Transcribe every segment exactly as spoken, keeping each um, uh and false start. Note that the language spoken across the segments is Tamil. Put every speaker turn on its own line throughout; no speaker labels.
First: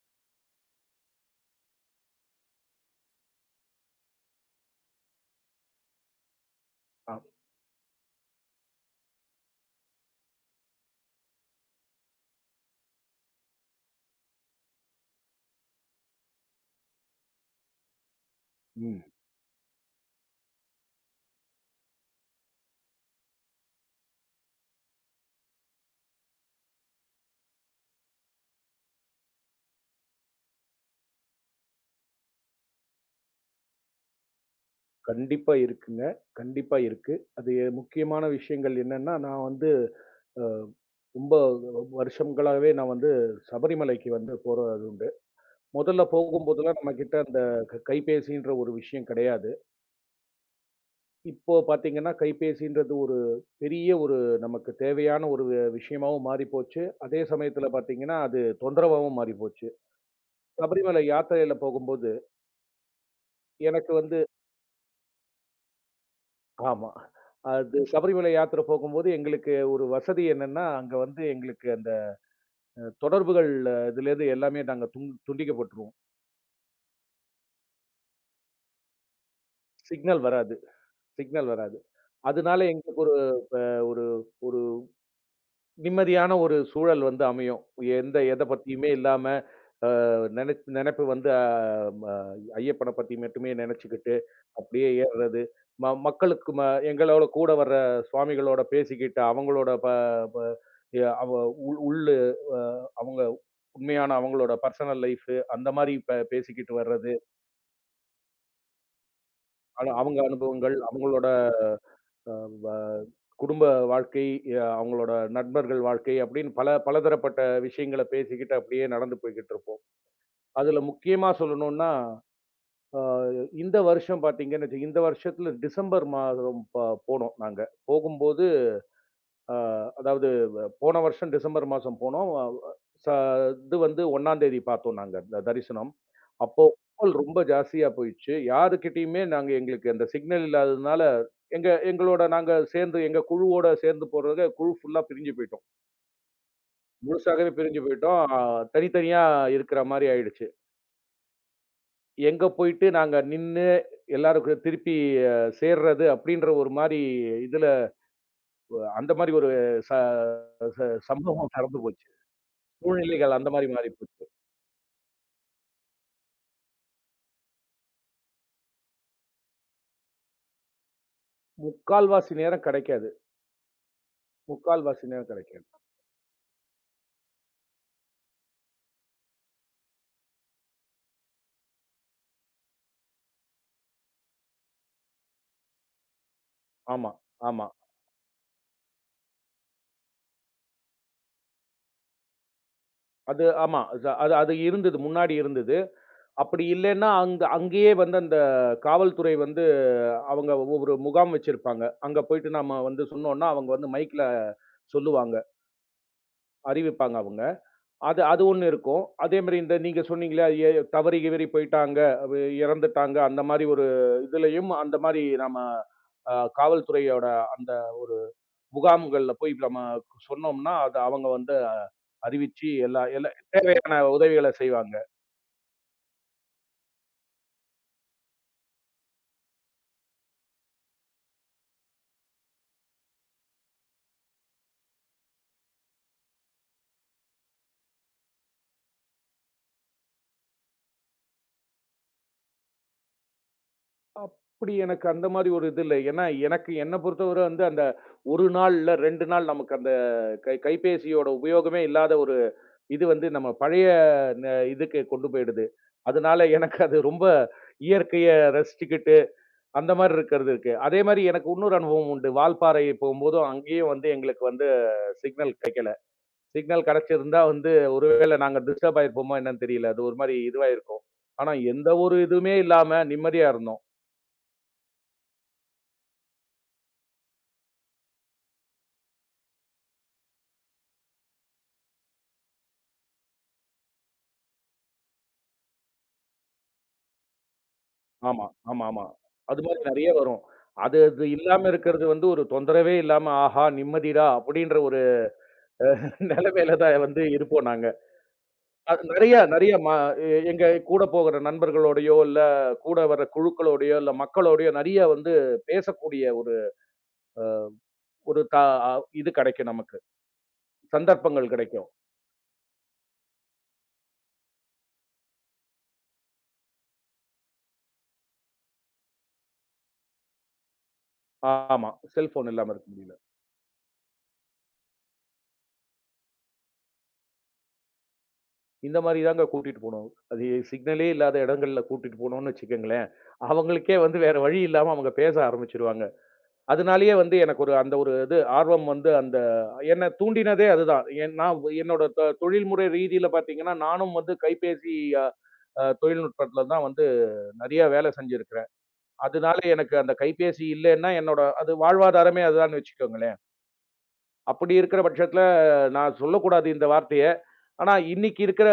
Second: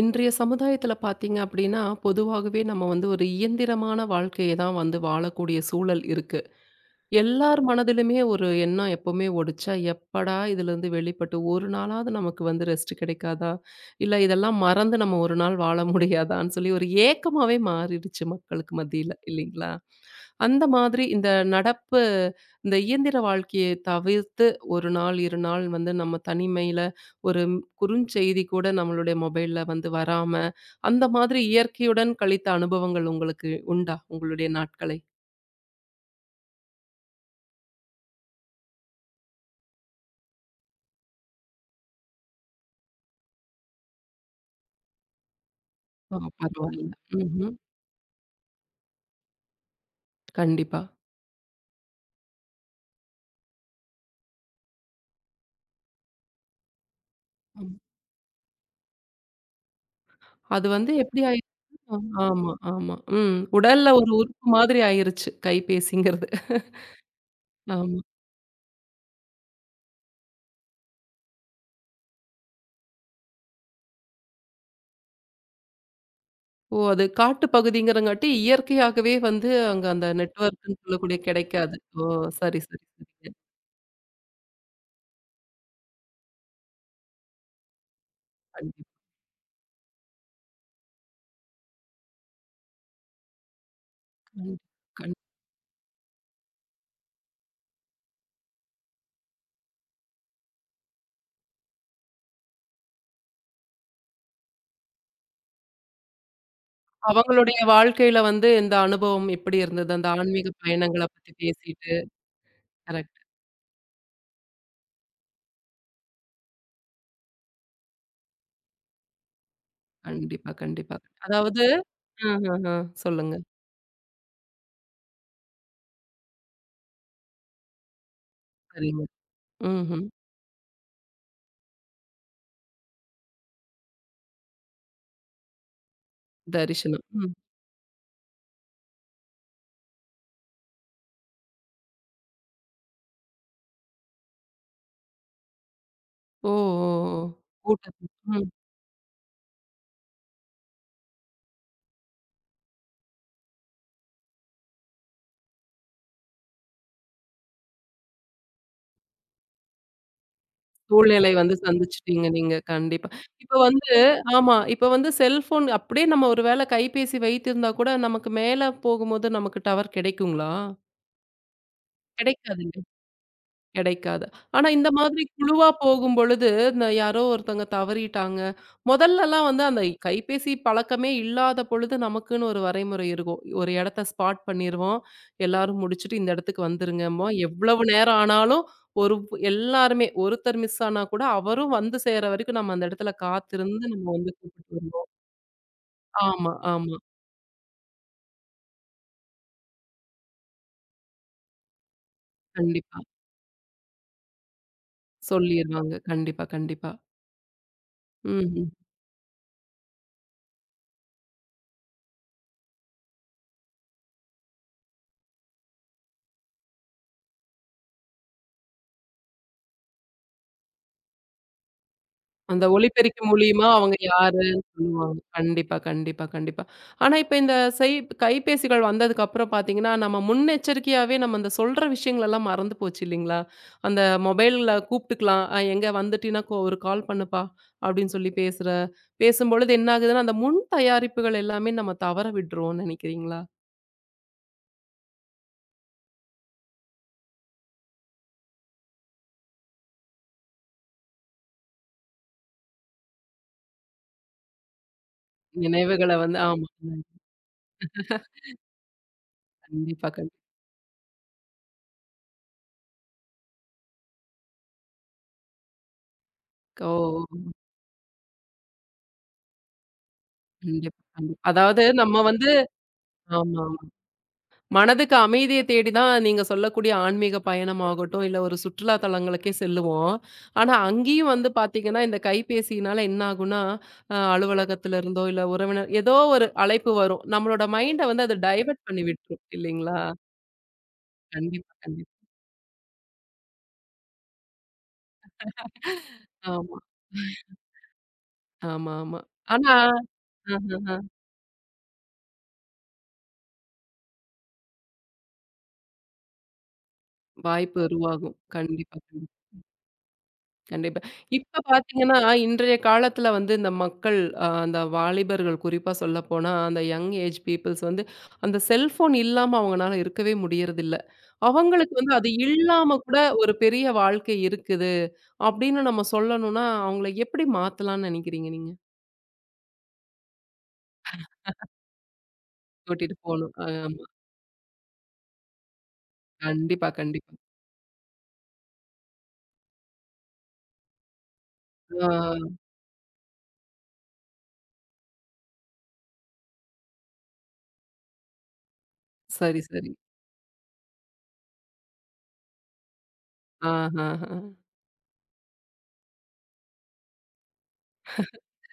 இன்றைய சமுதாயத்துல பார்த்தீங்க அப்படின்னா, பொதுவாகவே நம்ம வந்து ஒரு இயந்திரமான வாழ்க்கைய தான் வந்து வாழக்கூடிய சூழல் இருக்கு.
ஆ.
எல்லார் மனதிலுமே ஒரு எண்ணம் எப்பவுமே ஓடுச்சா, எப்படா இதுலருந்து வெளிப்பட்டு ஒரு நாளாவது நமக்கு வந்து ரெஸ்ட் கிடைக்காதா? இல்ல இதெல்லாம் மறந்து நம்ம ஒரு நாள் வாழ முடியாதான்னு சொல்லி ஒரு ஏக்கமாவே மாறிடுச்சு மக்களுக்கு
ம்.
மத்தியில இல்லைங்களா? அந்த மாதிரி இந்த நடப்பு இந்த இயந்திர வாழ்க்கையை தவிர்த்து ஒரு நாள், இரண்டு நாள் வந்து நம்ம தனிமையில ஒரு ம்- குறுஞ்செய்தி கூட நம்மளுடைய மொபைல்ல வந்து வராம, அந்த மாதிரி இயற்கையுடன் கழித்த அனுபவங்கள் உங்களுக்கு உண்டா? உங்களுடைய நாட்களை?
கண்டிப்பா இருக்குங்க. கண்டிப்பா இருக்கு. அது முக்கியமான விஷயங்கள் என்னன்னா, நான் வந்து அ ரொம்ப வருஷங்களாவே நான் வந்து சபரிமலைக்கு வந்து போறது உண்டு. முதல்ல
ஓ!
போகும்போதெல்லாம்
பரவாயில்ல.
நம்மகிட்ட அந்த
ம்ஹ்ம்.
க கைபேசின்ற ஒரு விஷயம் கிடையாது.
கண்டிப்பா.
இப்போ பார்த்தீங்கன்னா, கைபேசின்றது ஒரு பெரிய ஒரு நமக்கு தேவையான ஒரு வி- விஷயமாவும் மாறி போச்சு. அதே சமயத்தில
ஆமா.
பார்த்தீங்கன்னா, அது தொந்தரவாவும் மாறி போச்சு.
அது வந்து
சபரிமலை
எப்படி ஆயிருச்சுன்னா
யாத்திரையில போகும்போது
ஆமா, ஆமா. ம். உடல்ல
எனக்கு
ஒரு
வந்து
உறுப்பு மாதிரி ஆயிருச்சு, கைபேசிங்கிறது.
ஆமா. அது
ஆமா.
சபரிமலை யாத்திரை போகும்போது எங்களுக்கு ஒரு வசதி என்னன்னா, அங்க வந்து எங்களுக்கு அந்த அ தொடர்புகள் அஹ், இதுலேருந்து எல்லாமே நாங்க துண் துண்டிக்கப்பட்டுருவோம்.
ஓ! அது காட்டு பகுதிங்கிறங்காட்டி இயற்கையாகவே வந்து அங்க அந்த
சிக்னல் வராது.
நெட்வொர்க்ன்னு சொல்லக்கூடிய
சிக்னல்
கிடைக்காது.
வராது.
ஓ!
அதனால
சரி, சரி,
எங்களுக்கு ஒரு
சரிங்க.
இப்ப ஒரு ஒரு நிம்மதியான ஒரு சூழல் வந்து அமையும். எந்த எத
கண்டிப்பா, கண்டிப்பா,
பத்தியுமே இல்லாம நென நெனப்பு வந்து அ ம ஐயப்பன பத்தி மட்டுமே நெனச்சுக்கிட்டு, அப்படியே
கண்டிப்பா.
ஏறுறது. ம மக்களுக்கு ம எங்களோட கூட வர்ற சுவாமிகளோட பேசிக்கிட்டு, அவங்களோட ப ப எ அவ உள்ள அ அவங்க உண்மையான அவங்களோட பர்சனல் லைஃப் அந்த மாரி பே பேசிக்கிட்டு வர்றது.
அவங்களுடைய வாழ்க்கையில வந்து இந்த அனுபவம் எப்படி
ஆனா
இருந்தது? அந்த
அவங்க
ஆன்மீக
அனுபவங்கள்,
பயணங்கள
அவங்களோட
பத்தி பேசிட்டு.
அ வ
கரெக்ட்.
குடும்ப வாழ்க்கை, அ அவங்களோட நண்பர்கள் வாழ்க்கை அப்படின்னு பல பலதரப்பட்ட விஷயங்கள பேசிக்கிட்டு அப்படியே நடந்து போய்க்கிட்டு இருப்போம்.
கண்டிப்பா,
அதுல
கண்டிப்பா.
முக்கியமா
அதாவது
சொல்லணும்னா,
அஹஹ.
அ
சொல்லுங்க.
இந்த வருஷம் பார்த்தீங்கன்னு வச்சு இந்த வருஷத்துல டிசம்பர் மாதம் ப போனோம் நாங்க. போகும்போது
சரிங்க.
அ
ம்ஹ்ம்.
அதாவது வ போன வருஷம் டிசம்பர் மாசம் போனோம். அ ச இது வந்து முதலாம் தேதி பார்த்தோம் நாங்க இந்த தரிசனம். அப்போ
தரிசனம்.
கும்பல்
ம்.
ரொம்ப ஜாஸ்தியா போயிடுச்சு. யாருகிட்டயுமே நாங்க எங்களுக்கு அந்த சிக்னல் இல்லாததுனால, எங்க எங்களோட நாங்க சேர்ந்து எங்க குழுவோட சேர்ந்து போறத குழு ஃபுல்லா பிரிஞ்சு போயிட்டோம்.
ஓ! ஓ! ஓ!
முழுசாகவே பிரிஞ்சு
கூட்டத்துல.
போயிட்டோம். அ
ம்.
தனித்தனியா இருக்கிற மாரி ஆயிடுச்சு. எங்க போயிட்டு நாங்க நின்னு எல்லாரும் கூட திருப்பி அ சேர்றது அப்படின்ற ஒரு மாரி இதுல அந்த மாரி ஒரு ச ச
சூழ்நிலை வந்து
சம்பவம் நடந்து போச்சு.
சந்திச்சுட்டீங்க நீங்க. கண்டிப்பா.
சூழ்நிலைகள் அந்த
இப்ப
மாரி மாறி
வந்து
போச்சு.
ஆமா. இப்ப வந்து செல்ஃபோன் அப்படியே நம்ம ஒரு வேளை கைபேசி வைத்திருந்தா கூட, நமக்கு மேல போகும்போது நமக்கு டவர் கிடைக்குங்களா?
முக்கால்வாசி நேரம்
கிடைக்காதுங்க.
கிடைக்காது.
கிடைக்காது. ஆனா இந்த
முக்கால்வாசி
மாதிரி
நேரம் கிடைக்காது.
குழுவா போகும்பொழுது, இந்த யாரோ ஒருத்தவங்க தவறிட்டாங்க. முதல்லலாம் வந்து அந்த கைபேசி பழக்கமே இல்லாத பொழுது நமக்குன்னு ஒரு வரைமுறை இருக்கும். ஒரு இடத்த ஸ்பாட் பண்ணிருவோம். எல்லாரும் முடிச்சுட்டு இந்த இடத்துக்கு
ஆமா,
வந்துருங்கம்போம்.
ஆமா.
எவ்வளவு நேரம் ஆனாலும் ஒரு எல்லாருமே ஒருத்தர் மிஸ் ஆனா கூட அவரும் வந்து சேர்ற வரைக்கும் நம்ம அந்த இடத்துல
அது ஆமா.
காத்திருந்து நம்ம
அது
வந்து
அது அது
கூட்டிட்டு
இருந்தது.
வருவோம்.
முன்னாடி இருந்தது.
ஆமா,
அப்படி
ஆமா.
இல்லைன்னா, அங்க அங்கேயே வந்து அந்த காவல்துறை வந்து அவங்க ஒரு முகாம் வச்சிருப்பாங்க. அங்க போயிட்டு நாம
கண்டிப்பா.
வந்து சொன்னோம்னா, அவங்க வந்து மைக்ல சொல்லுவாங்க.
சொல்லிருவாங்க. கண்டிப்பா, கண்டிப்பா.
அறிவிப்பாங்க அவங்க. அது அது ஒண்ணு
ம்.
இருக்கும். அதே மாரி இந்த நீங்க சொன்னீங்களே, எ தவறி கிவறி போயிட்டாங்க, அது இறந்துட்டாங்க. அந்த மாரி ஒரு இதுலயும் அந்த மாரி நாம அ காவல்துறையோட அந்த முகாம்கள்ல போய் இப்ப நம்ம சொன்னோம்னா, அத அவங்க வந்து
அந்த
அறிவிச்சு எல்லா
ஒலிபெருக்கி
எல்லா
மூலியமா அவங்க
தேவையான உதவிகள
யாருன்னு
செய்வாங்க.
சொல்லுவாங்க. கண்டிப்பா, கண்டிப்பா, கண்டிப்பா. ஆனா இப்ப இந்த செய் கைபேசிகள் வந்ததுக்கு அப்புறம் பார்த்தீங்கன்னா, நம்ம முன்னெச்சரிக்கையாவே நம்ம அந்த சொல்ற விஷயங்களெல்லாம் மறந்து போச்சு இல்லைங்களா? அந்த மொபைல்ல கூப்பிட்டுக்கலாம். அ எங்க வந்துட்டீன்னா கோ ஒரு கால் பண்ணுப்பா அப்படின்னு சொல்லி பேசுற பேசும்பொழுது என்ன ஆகுதுன்னா, அந்த முன் தயாரிப்புகள் எல்லாமே நம்ம தவற விடுறோம்ன்னு நினைக்கிறீங்களா?
அப்படி எனக்கு அந்த மாரி ஒரு இது இல்ல. ஏன்னா, எனக்கு என்ன பொறுத்தவர வந்து அந்த ஒரு நாள் இல்ல ரெண்டு நாள் நமக்கு அந்த கை கைபேசியோட உபயோகமே இல்லாத ஒரு இது வந்து நம்ம பழைய ந இதுக்கு கொண்டு போயிடுது.
நினைவுகள வந்து
அதனால
ஆமா.
எனக்கு அது ரொம்ப இயற்கைய ரசிச்சுக்கிட்டு அந்த
கண்டிப்பா,
மாரி
கண்டிப்பா.
இருக்கிறது இருக்கு. அதே மாரி எனக்கு இன்னொரு அனுபவம் உண்டு. வால்பாறை போகும்போதும் அங்கேயும் வந்து எங்களுக்கு வந்து சிக்னல் கிடைக்கல. சிக்னல்
ஓ!
கிடைச்சிருந்தா வந்து ஒருவேளை நாங்க டிஸ்டர்ப் ஆயிருப்போமா என்னன்னு தெரியல. அது ஒரு மாரி
கண்டிப்பா,
இதுவாயிருக்கும்.
கண்டிப்பா.
ஆனா
அதாவது
எந்த ஒரு
நம்ம வந்து
இதுவுமே இல்லாம நிம்மதியா
ஆமா.
இருந்தோம்.
மனதுக்கு அமைதிய தேடி தான் நீங்க சொல்லக்கூடிய ஆன்மீக பயணமாகட்டும், இல்ல ஒரு சுற்றுலா தலங்களுக்கே செல்லுவோம். ஆனா, அங்கேயும் வந்து பார்த்தீங்கன்னா, இந்த கைபேசியினால என்ன ஆகும்னா, அ அலுவலகத்துல இருந்தோ, இல்ல உறவினர் ஏதோ ஒரு அழைப்பு வரும். நம்மளோட மைண்ட வந்து அது
ஆமா,
டைவர்ட்
ஆமா,
பண்ணி
ஆமா.
விட்டுரும்
அது மாரி
இல்லைங்களா?
நெறைய வரும். அது அது இல்லாம
கண்டிப்பா,
இருக்கிறது
கண்டிப்பா.
வந்து ஒரு தொந்தரவே இல்லாம, ஆஹா! நிம்மதிடா அப்படின்ற ஒரு நெலைமையில
ஆமா,
தான் வந்து இருப்போம் நாங்க.
ஆமா,
அது
ஆமா.
நெறைய
ஆனா
நெறைய ம எ- எங்க
ஆஹஹ.
கூட போகிற நண்பர்களோடையோ, இல்ல கூட வர குழுக்களோடையோ, இல்ல மக்களோடையோ நெறைய வந்து பேசக்கூடிய ஒரு
வாய்ப்பு உருவாகும்.
ஒரு தா
கண்டிப்பா,
இது
கண்டிப்பா.
கெடைக்கும் நமக்கு.
கண்டிப்பா.
சந்தர்ப்பங்கள்
இப்ப
கெடைக்கும்.
பார்த்தீங்கன்னா, இன்றைய காலத்துல வந்து இந்த மக்கள் அ அந்த வாலிபர்கள் குறிப்பா சொல்லப்போனா, அந்த யங் ஏஜ் பீப்பிள்ஸ் வந்து அந்த செல்ஃபோன் இல்லாம அவங்கனால இருக்கவே முடியறதில்ல.
ஆமா.
அவங்களுக்கு வந்து அது
செல்ஃபோன் இல்லாம இருக்க
இல்லாம கூட
முடியும்.
ஒரு பெரிய வாழ்க்கை இருக்குது, அப்படின்னு நம்ம சொல்லணும்னா, அவங்கள எப்படி மாத்தலாம்ன்னு நெனைக்கிறீங்க நீங்க?
இந்த மாரி தாங்க கூட்டிட்டு போனோம். அது சிக்னலே இல்லாத இடங்கள்ல கூட்டிட்டு போனோம்னு வச்சுக்கங்களேன்,
கூட்டிட்டு போணும்.
அவங்களுக்கே
ஆமா.
வந்து வேற வழி இல்லாம அவங்க பேச ஆரம்பிச்சுருவாங்க.
கண்டிப்பா,
அதனாலேயே
கண்டிப்பா.
வந்து எனக்கு ஒரு அந்த ஒரு இது ஆர்வம் வந்து அந்த என்ன தூண்டினதே அதுதான். ஏன் நான் என்னோட தொ
ஆ
தொழில்முறை ரீதியில பார்த்தீங்கன்னா, நானும் வந்து கைபேசி அ அ தொழில்நுட்பத்தில தான் வந்து நெறைய வேலை செஞ்சிருக்கிறேன். அதனால
சரி, சரி.
எனக்கு அந்த கைபேசி இல்லைன்னா என்னோட அது வாழ்வாதாரமே அதுதான்னு வச்சுக்கோங்களேன்.
ஆஹஹ.
அப்படி இருக்கிற பட்சத்தில, நான் சொல்லக்கூடாது இந்த வார்த்தைய. ஆனா, இன்னைக்கு இருக்கிற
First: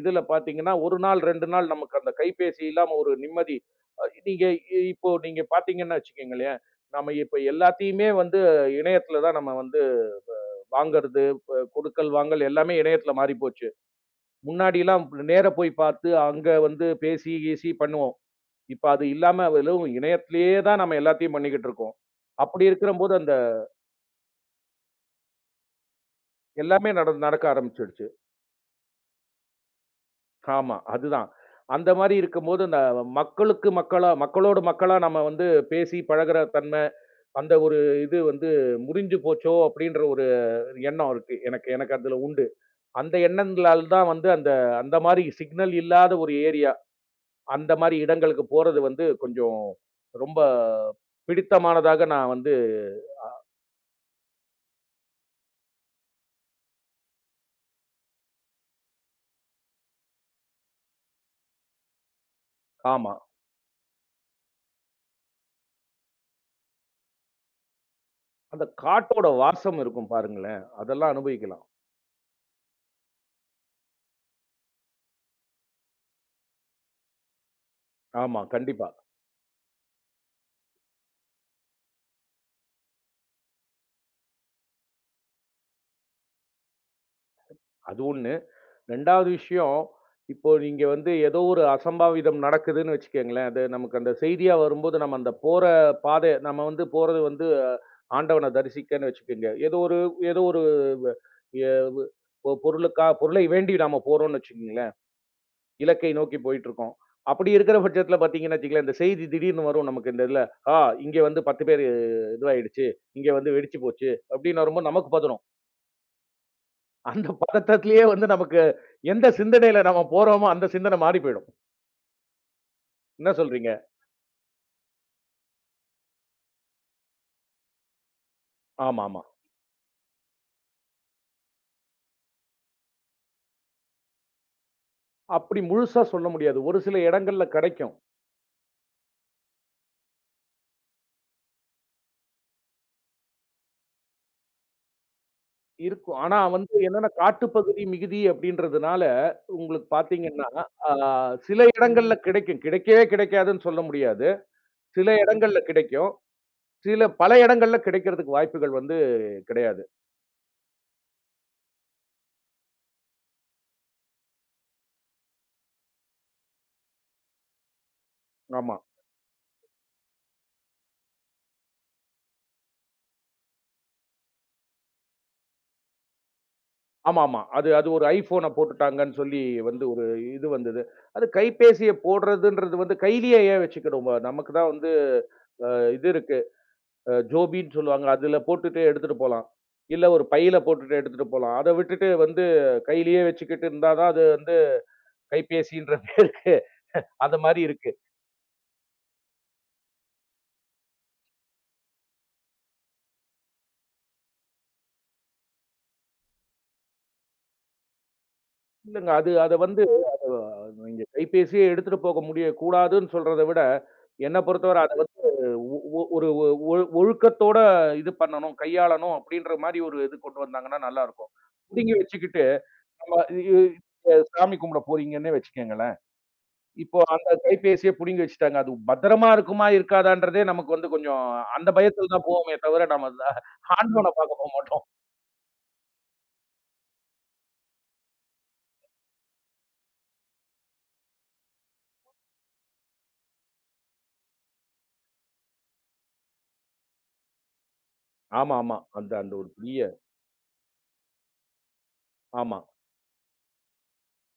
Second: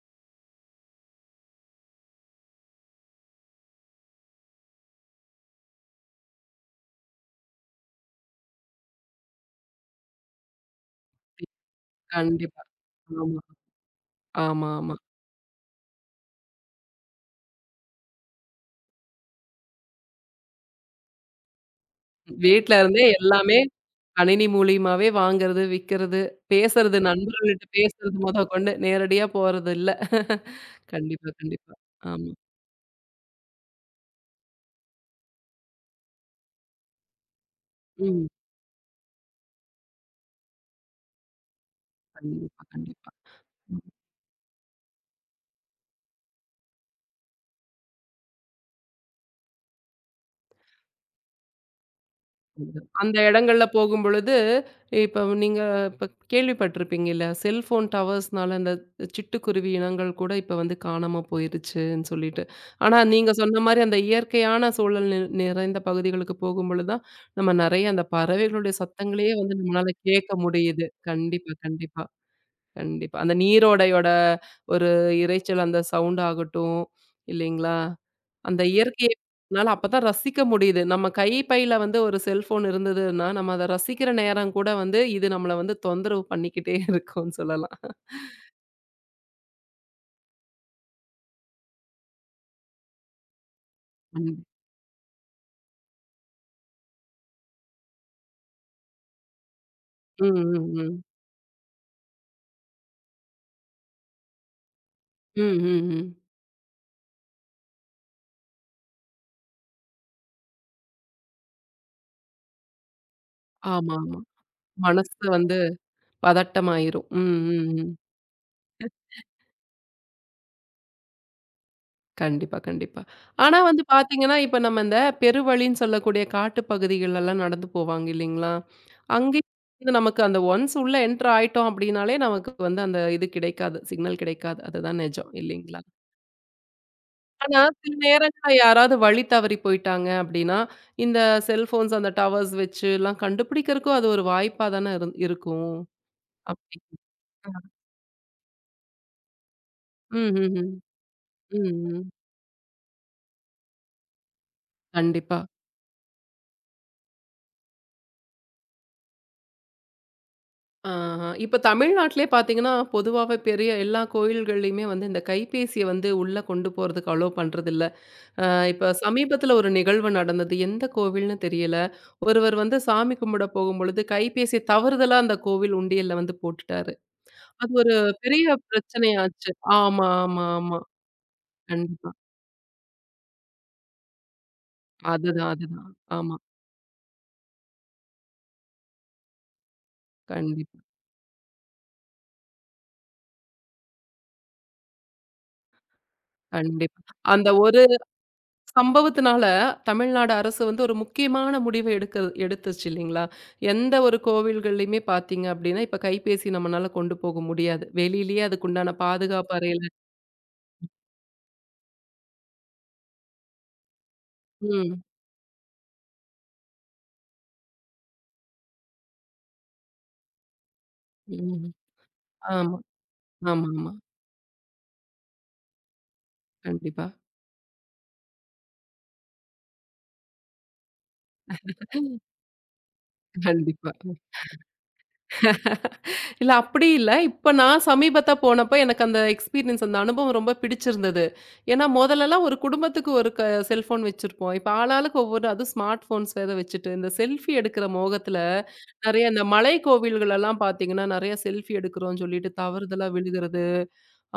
இதுல பார்த்தீங்கன்னா, ஒரு நாள், ரெண்டு நாள் நமக்கு அந்த கைபேசி இல்லாம ஒரு நிம்மதி. அ நீங்க இ- இப்போ நீங்க பார்த்தீங்கன்னு வச்சுக்கங்களேன், நம்ம இப்ப எல்லாத்தையுமே வந்து இணையத்துல தான் நம்ம வந்து வாங்குறது, ப கொடுக்கல், வாங்கல்
கண்டிப்பா.
எல்லாமே இணையத்துல
ஆமா.
மாறிப்போச்சு.
ஆமா, ஆமா.
முன்னாடிலாம் நேர போய் பார்த்து, அங்க வந்து பேசி, கீசி பண்ணுவோம். இப்ப அது இல்லாம வெறும் இணையத்திலேயே தான் நம்ம எல்லாத்தையும் பண்ணிக்கிட்டு இருக்கோம். அப்படி
வீட்ல இருந்தே
இருக்கிறம்போது, அந்த
எல்லாமே கணினி மூலியமாவே வாங்குறது, விக்கிறது,
எல்லாமே
பேசுறது
நட நடக்க
நண்பர்கள்ட்ட
ஆரம்பிச்சுடுச்சு.
பேசுறது மொதக்கொண்டு நேரடியா போறது இல்ல.
ஆமா. அதுதான்.
கண்டிப்பா, கண்டிப்பா.
அந்த மாரி
ஆமா.
இருக்கும்போது, அந்த மக்களுக்கு மக்களா மக்களோடு மக்களா நம்ம வந்து பேசி பழகுற தன்மை, அந்த ஒரு இது
ம்.
வந்து முறிஞ்சு போச்சோ! அப்பிடின்ற ஒரு எண்ணம் இருக்கு. எனக்கு எனக்கு அதுல உண்டு.
கண்டிப்பா, கண்டிப்பா.
அந்த
ம்.
எண்ணங்களால் தான் வந்து அந்த அந்த மாரி சிக்னல் இல்லாத ஒரு ஏரியா, அந்த மாரி இடங்களுக்கு போறது வந்து கொஞ்சம் ரொம்ப பிடித்தமானதாக நான் வந்து
அந்த இடங்கள்ல போகும்பொழுது, இப்ப நீங்க இப்ப கேள்விப்பட்டிருப்பீங்கல்ல, செல்ஃபோன் டவர்ஸ்னால இந்த சிட்டுக்குருவி இனங்கள் கூட இப்ப வந்து காணாம போயிருச்சுன்னு சொல்லிட்டு. ஆனா
ஆமா.
நீங்க சொன்ன மாரி அந்த இயற்கையான சூழல் நி நிறைந்த பகுதிகளுக்கு போகும்பொழுது தான், நம்ம நெறைய அந்த
அந்த
பறவைகளுடைய
காட்டோட
சத்தங்களையே வந்து
வாசம்
நம்மளால
இருக்கும்
கேட்க
பாருங்களேன்!
முடியுது.
அதெல்லாம்
கண்டிப்பா,
அனுபவிக்கலாம்.
கண்டிப்பா. கண்டிப்பா. அந்த நீரோடையோட ஒரு இரைச்சல், அந்த சவுண்ட் ஆகட்டும், இல்லைங்களா?
ஆமா,
அந்த
கண்டிப்பா.
இயற்கைய நம்மளால அப்பதான் ரசிக்க முடியுது. நம்ம கைப்பையில வந்து ஒரு செல்ஃபோன் இருந்ததுன்னா, நம்ம அத ரசிக்கிற நேரம் கூட வந்து, இது நம்மள வந்து தொந்தரவு பண்ணிக்கிட்டே இருக்கும்னு சொல்லலாம்.
அது ஒண்ணு. இரண்டாவது விஷயம், இப்போ நீங்க வந்து ஏதோ ஒரு அசம்பாவிதம் நடக்குதுன்னு வச்சுக்கங்களேன். அது நமக்கு அந்த
ம்.
செய்தியா வரும்போது, நம்ம அந்த போற பாதை நம்ம வந்து போறது வந்து ஆண்டவன தரிசிக்கன்னு வச்சுக்கங்க. ஏதோ ஒரு
ம்,
ஏதோ ஒரு
ம், ம்.
வ எ வ் பொ பொருளுக்கா பொருளை வேண்டி நாம போறோம்ன்னு வச்சுக்கங்களேன்.
ம், ம், ம்.
இலக்கை நோக்கி போயிட்டுருக்கோம். அப்படி இருக்கிற பட்சத்தில பார்த்தீங்கன்னு வச்சுக்கங்களேன், இந்த செய்தி திடீர்னு வரும் நமக்கு இந்த இதில. "ஆ இங்க வந்து பத்து பேரு இதுவாயிடுச்சு. இங்க வந்து வெடிச்சு போச்சு."
ஆமாமா.
அப்படின்னு வரும்போது நமக்கு
மனசு
பதறும்.
வந்து பதட்டமாயிரும்.
அந்த
ம், ம், ம்.
பதட்டத்திலேயே வந்து நமக்கு எந்த சிந்தனையில நம்ம போறோமோ, அந்த சிந்தனை மாறி போயிடும்.
கண்டிப்பா, கண்டிப்பா.
என்ன
ஆனா
சொல்றீங்க?
வந்து பாத்தீங்கன்னா, இப்ப நம்ம இந்த பெருவழின்னு சொல்லக்கூடிய காட்டு பகுதிகள்லலாம் நடந்து போவாங்க இல்லைங்களா?
ஆமாமா.
அங்கேயும் வந்து நமக்கு அந்த ஒன்ஸ் உள்ள என்டர் ஆயிட்டோம் அப்படின்னாலே, நமக்கு வந்து அந்த இது கிடைக்காது. சிக்னல் கிடைக்காது. அதுதான் நிஜம்
அப்படி
இல்லைங்களா?
முழுசா சொல்ல முடியாது. ஒரு சில இடங்கள்ல
ஆனா சில
கிடைக்கும்.
நேரங்கள்ல யாராவது வழி தவறி போயிட்டாங்க அப்படின்னா, இந்த செல்ஃபோன்ஸ் அந்த டவர்ஸ் வச்சுலாம் கண்டுபிடிக்கிறதுக்கும் அது ஒரு வாய்ப்பா தானே இருந் இருக்கும்.
இருக்கும். ஆனா வந்து
அப்படி.
என்னன்னா,
ம்.
காட்டுப்பகுதி மிகுதி அப்படின்றதுனால, உங்களுக்கு
ம்ஹ்ம்.
பார்த்தீங்கன்னா,
ம்.
ஆ சில
ம். ம்.
இடங்கள்ல கிடைக்கும். கிடைக்கவே கிடைக்காதுன்னு சொல்ல முடியாது. சில
கண்டிப்பா.
இடங்கள்ல கிடைக்கும். சில பல இடங்கள்ல கிடைக்கிறதுக்கு வாய்ப்புகள் வந்து கிடையாது.
ஆஹா. இப்ப தமிழ்நாட்டிலே பார்த்தீங்கன்னா, பொதுவாவே பெரிய எல்லா கோயில்கள்லயுமே வந்து இந்த கைபேசிய வந்து உள்ள கொண்டு போறதுக்கு அலோ பண்றதில்ல. அ
ஆமா.
இப்ப சமீபத்தில ஒரு நிகழ்வு நடந்தது. எந்த கோவில்னு தெரியல. ஒருவர் வந்து சாமி கும்பிட போகும்பொழுது கைபேசிய தவறுதலா அந்த கோவில் உண்டியல்ல வந்து போட்டுட்டாரு.
ஆமா, ஆமா. அது
அது
அது
ஒரு
ஒரு iPhoன
பெரிய
போட்டுட்டாங்கன்னு சொல்லி
பிரச்சனையாச்சு.
வந்து ஒரு
ஆமா,
இது
ஆமா, ஆமா.
வந்தது. அது கைபேசிய
கண்டிப்பா.
போடுறதுன்றது வந்து கையிலேயே ஏன் வச்சுக்கணும்? நமக்கு தான் வந்து
அதுதான்,
அ
அதுதான்.
இது
ஆமா.
இருக்கு. அ ஜோபின்னு சொல்லுவாங்க. அதுல போட்டுட்டு எடுத்துட்டு போலாம். இல்ல ஒரு பையில
கண்டிப்பா,
போட்டுட்டு எடுத்துட்டு போலாம். அத விட்டுட்டு வந்து கையிலேயே வச்சுக்கிட்டு இருந்தா தான் அது வந்து கைபேசின்ற பேருக்கு
கண்டிப்பா.
அந்த
அந்த
மாரி
ஒரு
இருக்கு.
சம்பவத்தினால தமிழ்நாடு அரசு வந்து ஒரு முக்கியமான முடிவை எடுக்க எடுத்துச்சு இல்லைங்களா? எந்த ஒரு கோவில்கள்லயுமே பார்த்தீங்க அப்படின்னா, இப்ப கைபேசி நம்மனால கொண்டு போக முடியாது. வெளியிலேயே அதுக்குண்டான
இல்லங்க. அது
பாதுகாப்பு
அத வந்து
அறையில
நீங்க கைபேசியே எடுத்துட்டு போக முடிய கூடாதுன்னு சொல்றத விட, என்ன பொறுத்தவர அத
ம்,
ஒரு ஒ ஒழு ஒழுக்கத்தோட இது பண்ணணும், கையாளணும் அப்படின்ற மாரி ஒரு இது கொண்டு வந்தாங்கன்னா நல்லாருக்கும்.
ம்.
புடுங்கி வச்சுக்கிட்டு
ஆமா,
நம்ம இ
ஆமாமா.
அ சாமி கும்பிட போறீங்கன்னே வச்சுக்கங்களேன். இப்போ
கண்டிப்பா,
அந்த கைபேசிய புடுங்கி வச்சுட்டாங்க. அது பத்திரமா இருக்குமா, இருக்காதான்றதே நமக்கு வந்து கொஞ்சம் அந்த பயத்துல தான் போவோமே தவிர, நம்ம அ
கண்டிப்பா.
ஆண்டவன பார்க்க போமாட்டோம்.
இல்ல அப்படி இல்ல. இப்ப நான் சமீபத்தா போனப்ப எனக்கு அந்த எக்ஸ்பீரியன்ஸ் அந்த அனுபவம் ரொம்ப பிடிச்சிருந்தது. ஏன்னா முதல்லலாம் ஒரு குடும்பத்துக்கு ஒரு க செல்ஃபோன் வச்சிருப்போம். இப்ப ஆளாளுக்கு ஒவ்வொரு அதுவும் ஸ்மார்ட் ஃபோன்ஸ் வேற வச்சுட்டு, இந்த செல்ஃபி எடுக்கிற மோகத்துல
ஆமா, ஆமா. அந்த
நெறைய
அந்த
இந்த
ஒரு
மலை
பெரிய
கோவில்கள் எல்லாம் பார்த்தீங்கன்னா, நெறைய செல்ஃபி எடுக்கிறோம்னு சொல்லிட்டு
ஆமா.
தவறுதலா விழுகிறது,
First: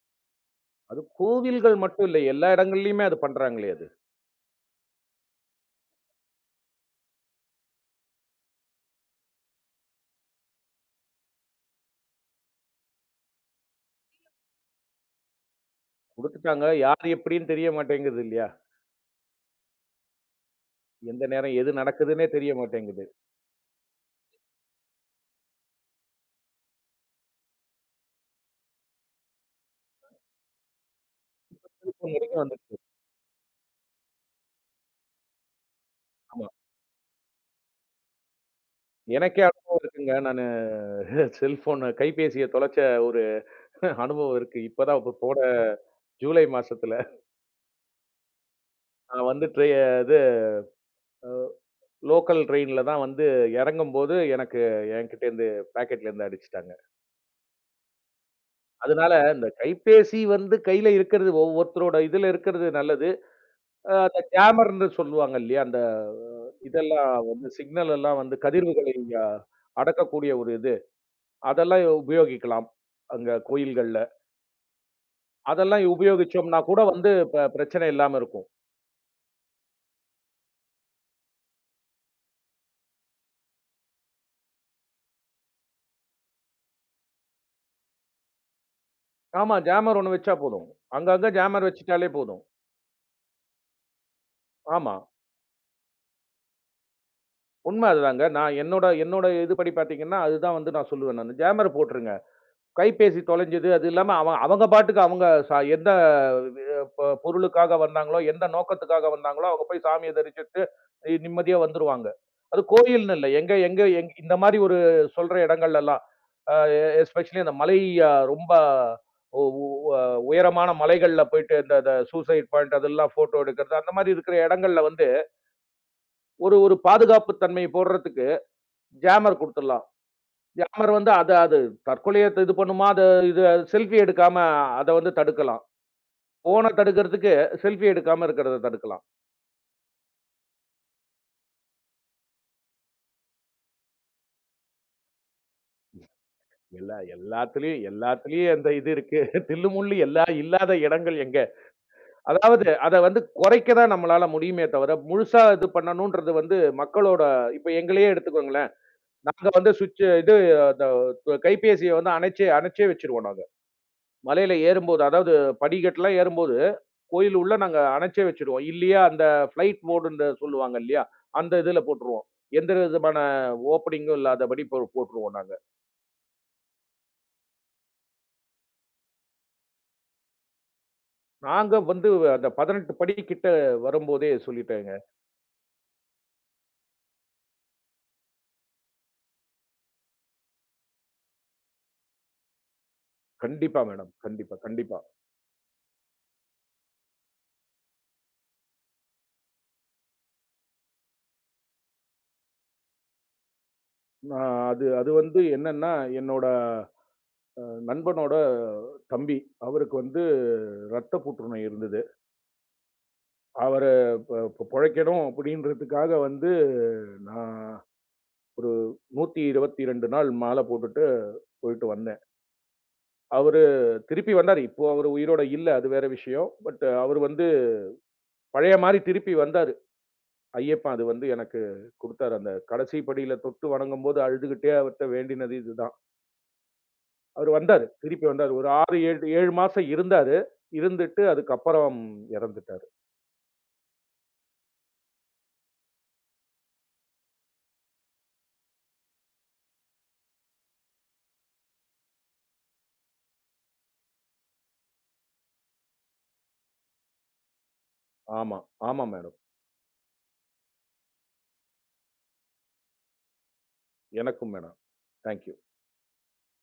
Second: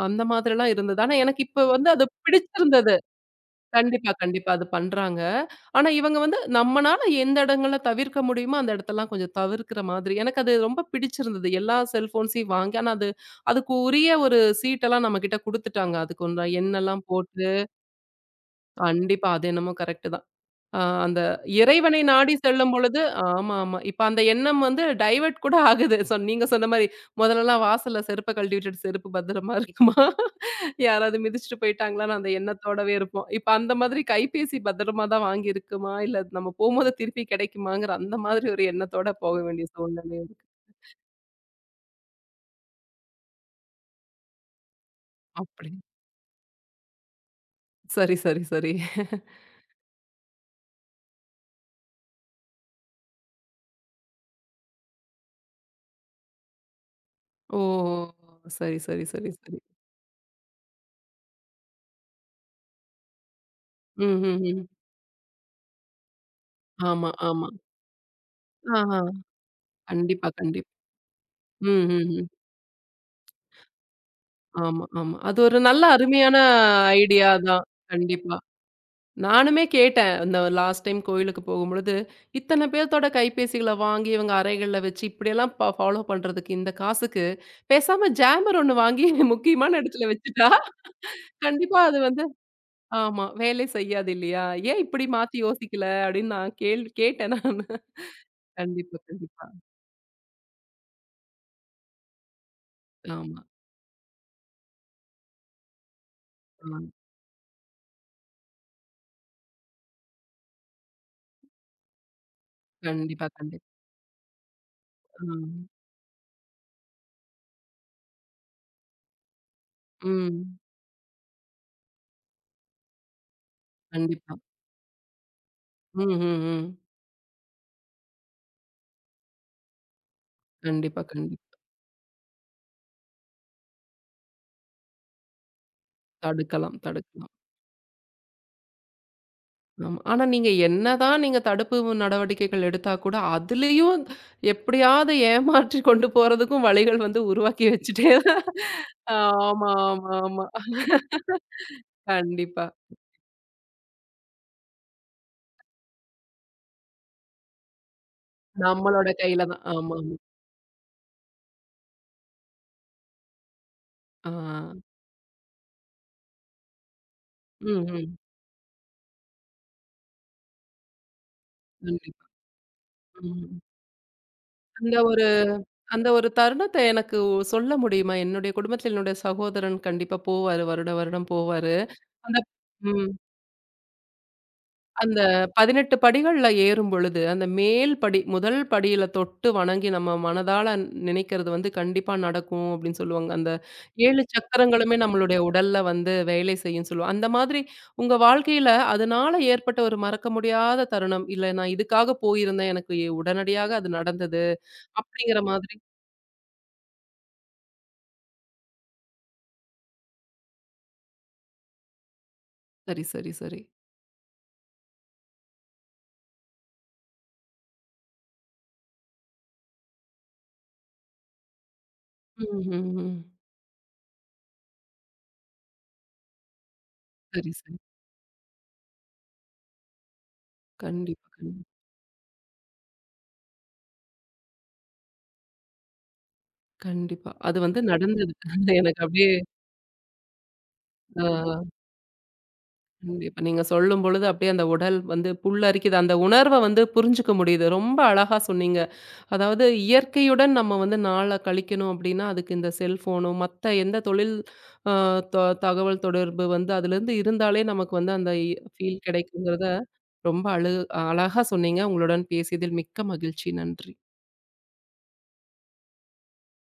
அந்த மாதிரிலாம் இருந்தது.
அது
ஆனா எனக்கு இப்ப
கோவில்கள்
வந்து அது
மட்டும் இல்ல. எல்லா
பிடிச்சிருந்தது.
இடங்கள்லயுமே அது பண்றாங்களே அது.
கண்டிப்பா, கண்டிப்பா. அது பண்றாங்க. ஆனா இவங்க வந்து நம்மனால எந்த இடங்கள்ல தவிர்க்க முடியுமோ, அந்த இடத்தெல்லாம் கொஞ்சம் தவிர்க்கிற மாதிரி. எனக்கு அது ரொம்ப பிடிச்சிருந்தது. எல்லா செல்ஃபோன்ஸையும் வாங்கி ஆனா அது அதுக்கு உரிய ஒரு சீட்டெல்லாம் நம்மகிட்ட குடுத்துட்டாங்க. அதுக்கு உண்டான
குடுத்துட்டாங்க.
எண்ணெல்லாம்
யார்
போட்டு
எப்படின்னு தெரிய மாட்டேங்குது இல்லையா?
கண்டிப்பா. அது என்னமோ கரெக்ட்டு தான். ஆ அந்த
எந்த நேரம் எது
இறைவனை
நடக்குதுன்னே
நாடி
தெரிய
செல்லும் பொழுது
மாட்டேங்குது.
ஆமா, ஆமா. இப்ப அந்த எண்ணம் வந்து டைவர்ட் கூட ஆகுது. சொ நீங்க சொன்ன மாரி முதல்லலாம் வாசல்ல செருப்ப கழட்டி விட்டுட்டு செருப்பு பத்திரமா இருக்குமா? யாராவது மிதிச்சுட்டு
இப்போ
போயிட்டாங்களான்னு அந்த
வரைக்கும் வந்துருச்சு.
எண்ணத்தோடவே இருப்போம். இப்ப அந்த மாதிரி கைபேசி பத்திரமா தான் வாங்கி இருக்குமா? இல்ல
ஆமா.
நம்ம போம்போது திருப்பி கிடைக்குமாங்கிற அந்த மாதிரி ஒரு எண்ணத்தோட போக
எனக்கே
வேண்டிய
அனுபவம் இருக்குங்க.
சூழ்நிலை இருக்கு.
நானு செல்ஃபோன் கைபேசிய தொலைச்ச ஒரு அனுபவம் இருக்கு. இப்பதான் இப்ப போன
அப்படி.
ஜூலை மாசத்துல
சரி, சரி, சரி.
நான் வந்து ட்ரெ இது லோக்கல் ட்ரெயின்ல தான் வந்து இறங்கும்போது எனக்கு என்கிட்டேருந்து பாக்கெட்லேருந்து அடிச்சுட்டாங்க.
ஓ! சரி, சரி,
அதனால
சரி,
இந்த
சரி.
கைபேசி வந்து கையில இருக்கிறது ஒவ்வொருத்தரோட இதுல இருக்கிறது நல்லது. அ
ம்,
அந்த
ம், ம்.
ஜாமர்ன்னு சொல்லுவாங்க இல்லையா? அந்த
ஆமா,
இதெல்லாம் வந்து
ஆமா.
சிக்னல் எல்லாம் வந்து கதிர்வுகளை
ஆஹா.
அஹ்,
கண்டிப்பா,
அடக்கக்கூடிய ஒரு
கண்டிப்பா.
இது. அதெல்லாம்
ம், ம், ம்.
உபயோகிக்கலாம். அங்க கோயில்கள்ல.
ஆமா, ஆமா. அது ஒரு நல்ல
அதெல்லாம்
அருமையான
உபயோகிச்சோம்னா கூட வந்து
ஐடியா
ப
தான்.
பிரச்சனை இல்லாம
கண்டிப்பா.
இருக்கும்.
நானுமே கேட்டேன். இந்த லாஸ்ட் டைம் கோயிலுக்கு போகும்பொழுது, இத்தன பேர்த்தோட கைபேசிகள வாங்கி இவங்க அறைகள்ல வச்சு இப்படியெல்லாம் ப ஃபாலோ பண்றதுக்கு இந்த காசுக்கு, பேசாம ஜாமர் ஒண்ணு வாங்கி
ஆமா.
முக்கியமான
ஜாமர்
இடத்துல
ஒண்ணு வச்சா
வச்சுட்டா,
போதும். அங்கங்க ஜாமர்
கண்டிப்பா அது
வச்சுட்டாலே
வந்து
போதும்.
ஆமா, வேலை செய்யாது இல்லையா? ஏன்
ஆமா.
இப்படி மாத்தி யோசிக்கல? அப்படின்னு நான் கேள்வி கேட்டேன் நானு.
உண்ம அதுதாங்க. நான் என்னோட
கண்டிப்பா,
என்னோட
கண்டிப்பா.
இதுபடி பார்த்தீங்கன்னா, அதுதான் வந்து நான் சொல்லுவேன் நானு. ஜாமர் போட்டுருங்க. கைபேசி
ஆமா,
தொலைஞ்சது. அது இல்லாம அவன் அவங்க பாட்டுக்கு அவங்க ச எந்த
ஆமா.
அஹ், ப பொருளுக்காக வந்தாங்களோ, எந்த நோக்கத்துக்காக வந்தாங்களோ, அவங்க போய் சாமிய தரிசிச்சுட்டு இ- நிம்மதியா வந்துருவாங்க. அது கோயில்ன்னு இல்ல.
கண்டிப்பா,
எங்க
கண்டிப்பா.
எங்க எங் இந்த மாரி ஒரு
ஆ.
சொல்ற இடங்கள்லலாம், அ எஸ்பெஷலி அந்த மலை அ ரொம்ப உ உ அ
ம்.
உயரமான மலைகள்ல போயிட்டு இந்த இந்த சூசைட் பாயிண்ட் அதெல்லாம் ஃபோட்டோ எடுக்கிறது, அந்த மாரி
கண்டிப்பா.
இருக்கிற இடங்கள்ல வந்து
ம், ம்,
ஒரு ஒரு
ம்.
பாதுகாப்பு தன்மை போடுறதுக்கு ஜாமர் குடுத்துடலாம். யாமர்
கண்டிப்பா,
வந்து அது
கண்டிப்பா.
அது தற்கொலைய இது பண்ணுமா? அது இது செல்ஃபி எடுக்காம அத வந்து தடுக்கலாம். ஃபோன
தடுக்கலாம்,
தடுக்கிறதுக்கு
தடுக்கலாம்.
செல்ஃபி எடுக்காம இருக்கிறத தடுக்கலாம்.
ஆமா. ஆனா நீங்க என்னதான் நீங்க தடுப்பு நடவடிக்கைகள் எடுத்தா கூட, அதுலயும் எப்படியாவது ஏமாற்றி கொண்டு போறதுக்கும்
எல்லா
வழிகள் வந்து உருவாக்கி
எல்லாத்துலயும்
வச்சுட்டே தான்
எல்லாத்துலயும் அந்த இது இருக்கு. தில்லு
ஆமா,
முல்லு
ஆமா,
எல்லா
ஆமா.
இல்லாத இடங்கள் எங்க?
கண்டிப்பா.
அதாவது அத வந்து குறைக்க தான் நம்மளால முடியுமே தவிர, முழுசா இது பண்ணணுன்றது வந்து மக்களோட இப்ப எங்களையே எடுத்துக்கோங்களேன்.
நம்மளோட கையில
நாங்க
தான்.
வந்து சுவிட்ச்
ஆமாமா.
இது அந்த கைபேசிய வந்து அணைச்சே அணைச்சே வச்சுருவோம் நாங்க.
ஆ.
மலையில ஏறும்போது, அதாவது படிக்கட்டுலாம் ஏறும்போது, கோயில் உள்ள நாங்க
ம், ம்.
அணைச்சே வச்சுருவோம். இல்லையா அந்த ஃப்ளைட் மோடுன்னு சொல்லுவாங்க இல்லையா? அந்த இதுல
கண்டிப்பா.
போட்டுருவோம். எந்த விதமான
ம்.
ஓப்பனிங்கும் இல்லாதபடி போ
அந்த ஒரு
போட்டுருவோம் நாங்க.
அந்த ஒரு தருணத்த எனக்கு சொல்ல முடியுமா? என்னுடைய குடும்பத்தில என்னுடைய சகோதரன் கண்டிப்பா போவாரு. வருட வருடம் போவாரு.
நாங்க வந்து
அந்த
அந்த பதினெட்டு
ம்.
படி கிட்ட வரும்போதே சொல்லிட்டேங்க.
அந்த பதினெட்டு படிகள்ல ஏறும் பொழுது, அந்த மேல் படி முதல் படியில தொட்டு வணங்கி நம்ம மனதால நினைக்கிறது வந்து கண்டிப்பா நடக்கும் அப்படின்னு சொல்லுவாங்க. அந்த
கண்டிப்பா மேடம்.
ஏழு
கண்டிப்பா,
சக்கரங்களுமே
கண்டிப்பா.
நம்மளுடைய உடல்ல வந்து வேலை செய்யும்னு சொல்லுவோம். அந்த மாதிரி உங்க வாழ்க்கையில அதனால ஏற்பட்ட ஒரு மறக்க முடியாத தருணம், இல்ல நான் இதுக்காக போயிருந்தேன், எனக்கு இ- உடனடியாக அது நடந்தது
நான் அது அது வந்து
அப்படிங்கிற மாதிரி
என்னன்னா, என்னோட நண்பனோட தம்பி. அவருக்கு வந்து ரத்த புற்றுநோய் இருந்தது.
சரி, சரி, சரி.
அவர ப பொழைக்கணும் அப்படின்றதுக்காக வந்து நான் ஒரு நூற்று இருபத்தி இரண்டு நாள் மாலை போட்டுட்டு போயிட்டு வந்தேன்.
ம்ஹ்ஹ்ம்.
அவரு திருப்பி வந்தாரு. இப்போ அவரு உயிரோட இல்ல. அது வேற விஷயம். பட் அவரு வந்து
சரி, சரி.
பழைய மாரி திருப்பி வந்தாரு. ஐயப்பன் அது வந்து
கண்டிப்பா,
எனக்கு
கண்டிப்பா.
குடுத்தாரு. அந்த கடைசி படியில தொட்டு வணங்கும்போது அழுதுகிட்டே அவர்ட்ட வேண்டினது இதுதான்.
கண்டிப்பா.
அவரு
அது வந்து
வந்தாரு. திருப்பி
நடந்தது.
வந்தாரு. ஒரு ஆறு,
எனக்கு
ஏழு,
அப்படியே
ஏழு மாசம் இருந்தாரு. இருந்துட்டு
ஆ.
அதுக்கப்புறம் இறந்துட்டாரு.
கண்டிப்பா. நீங்க சொல்லும் பொழுது அப்படியே அந்த உடல் வந்து புல்லரிக்குது. அந்த உணர்வ வந்து புரிஞ்சுக்க முடியுது. ரொம்ப அழகா சொன்னீங்க. அதாவது இயற்கையுடன் நம்ம வந்து நாள கழிக்கணும் அப்படின்னா, அதுக்கு இந்த செல்ஃபோனும், மத்த எந்த தொழில் அ த தகவல் தொடர்பு வந்து அதுலேருந்து இருந்தாலே நமக்கு வந்து அந்த இ
ஆமா.
ஃபீல்
ஆமா மேடம்.
கிடைக்குங்கிறத ரொம்ப அழு அழகா சொன்னீங்க. உங்களுடன் பேசியதில் மிக்க மகிழ்ச்சி. நன்றி.
எனக்கும் மேடம். Thank you.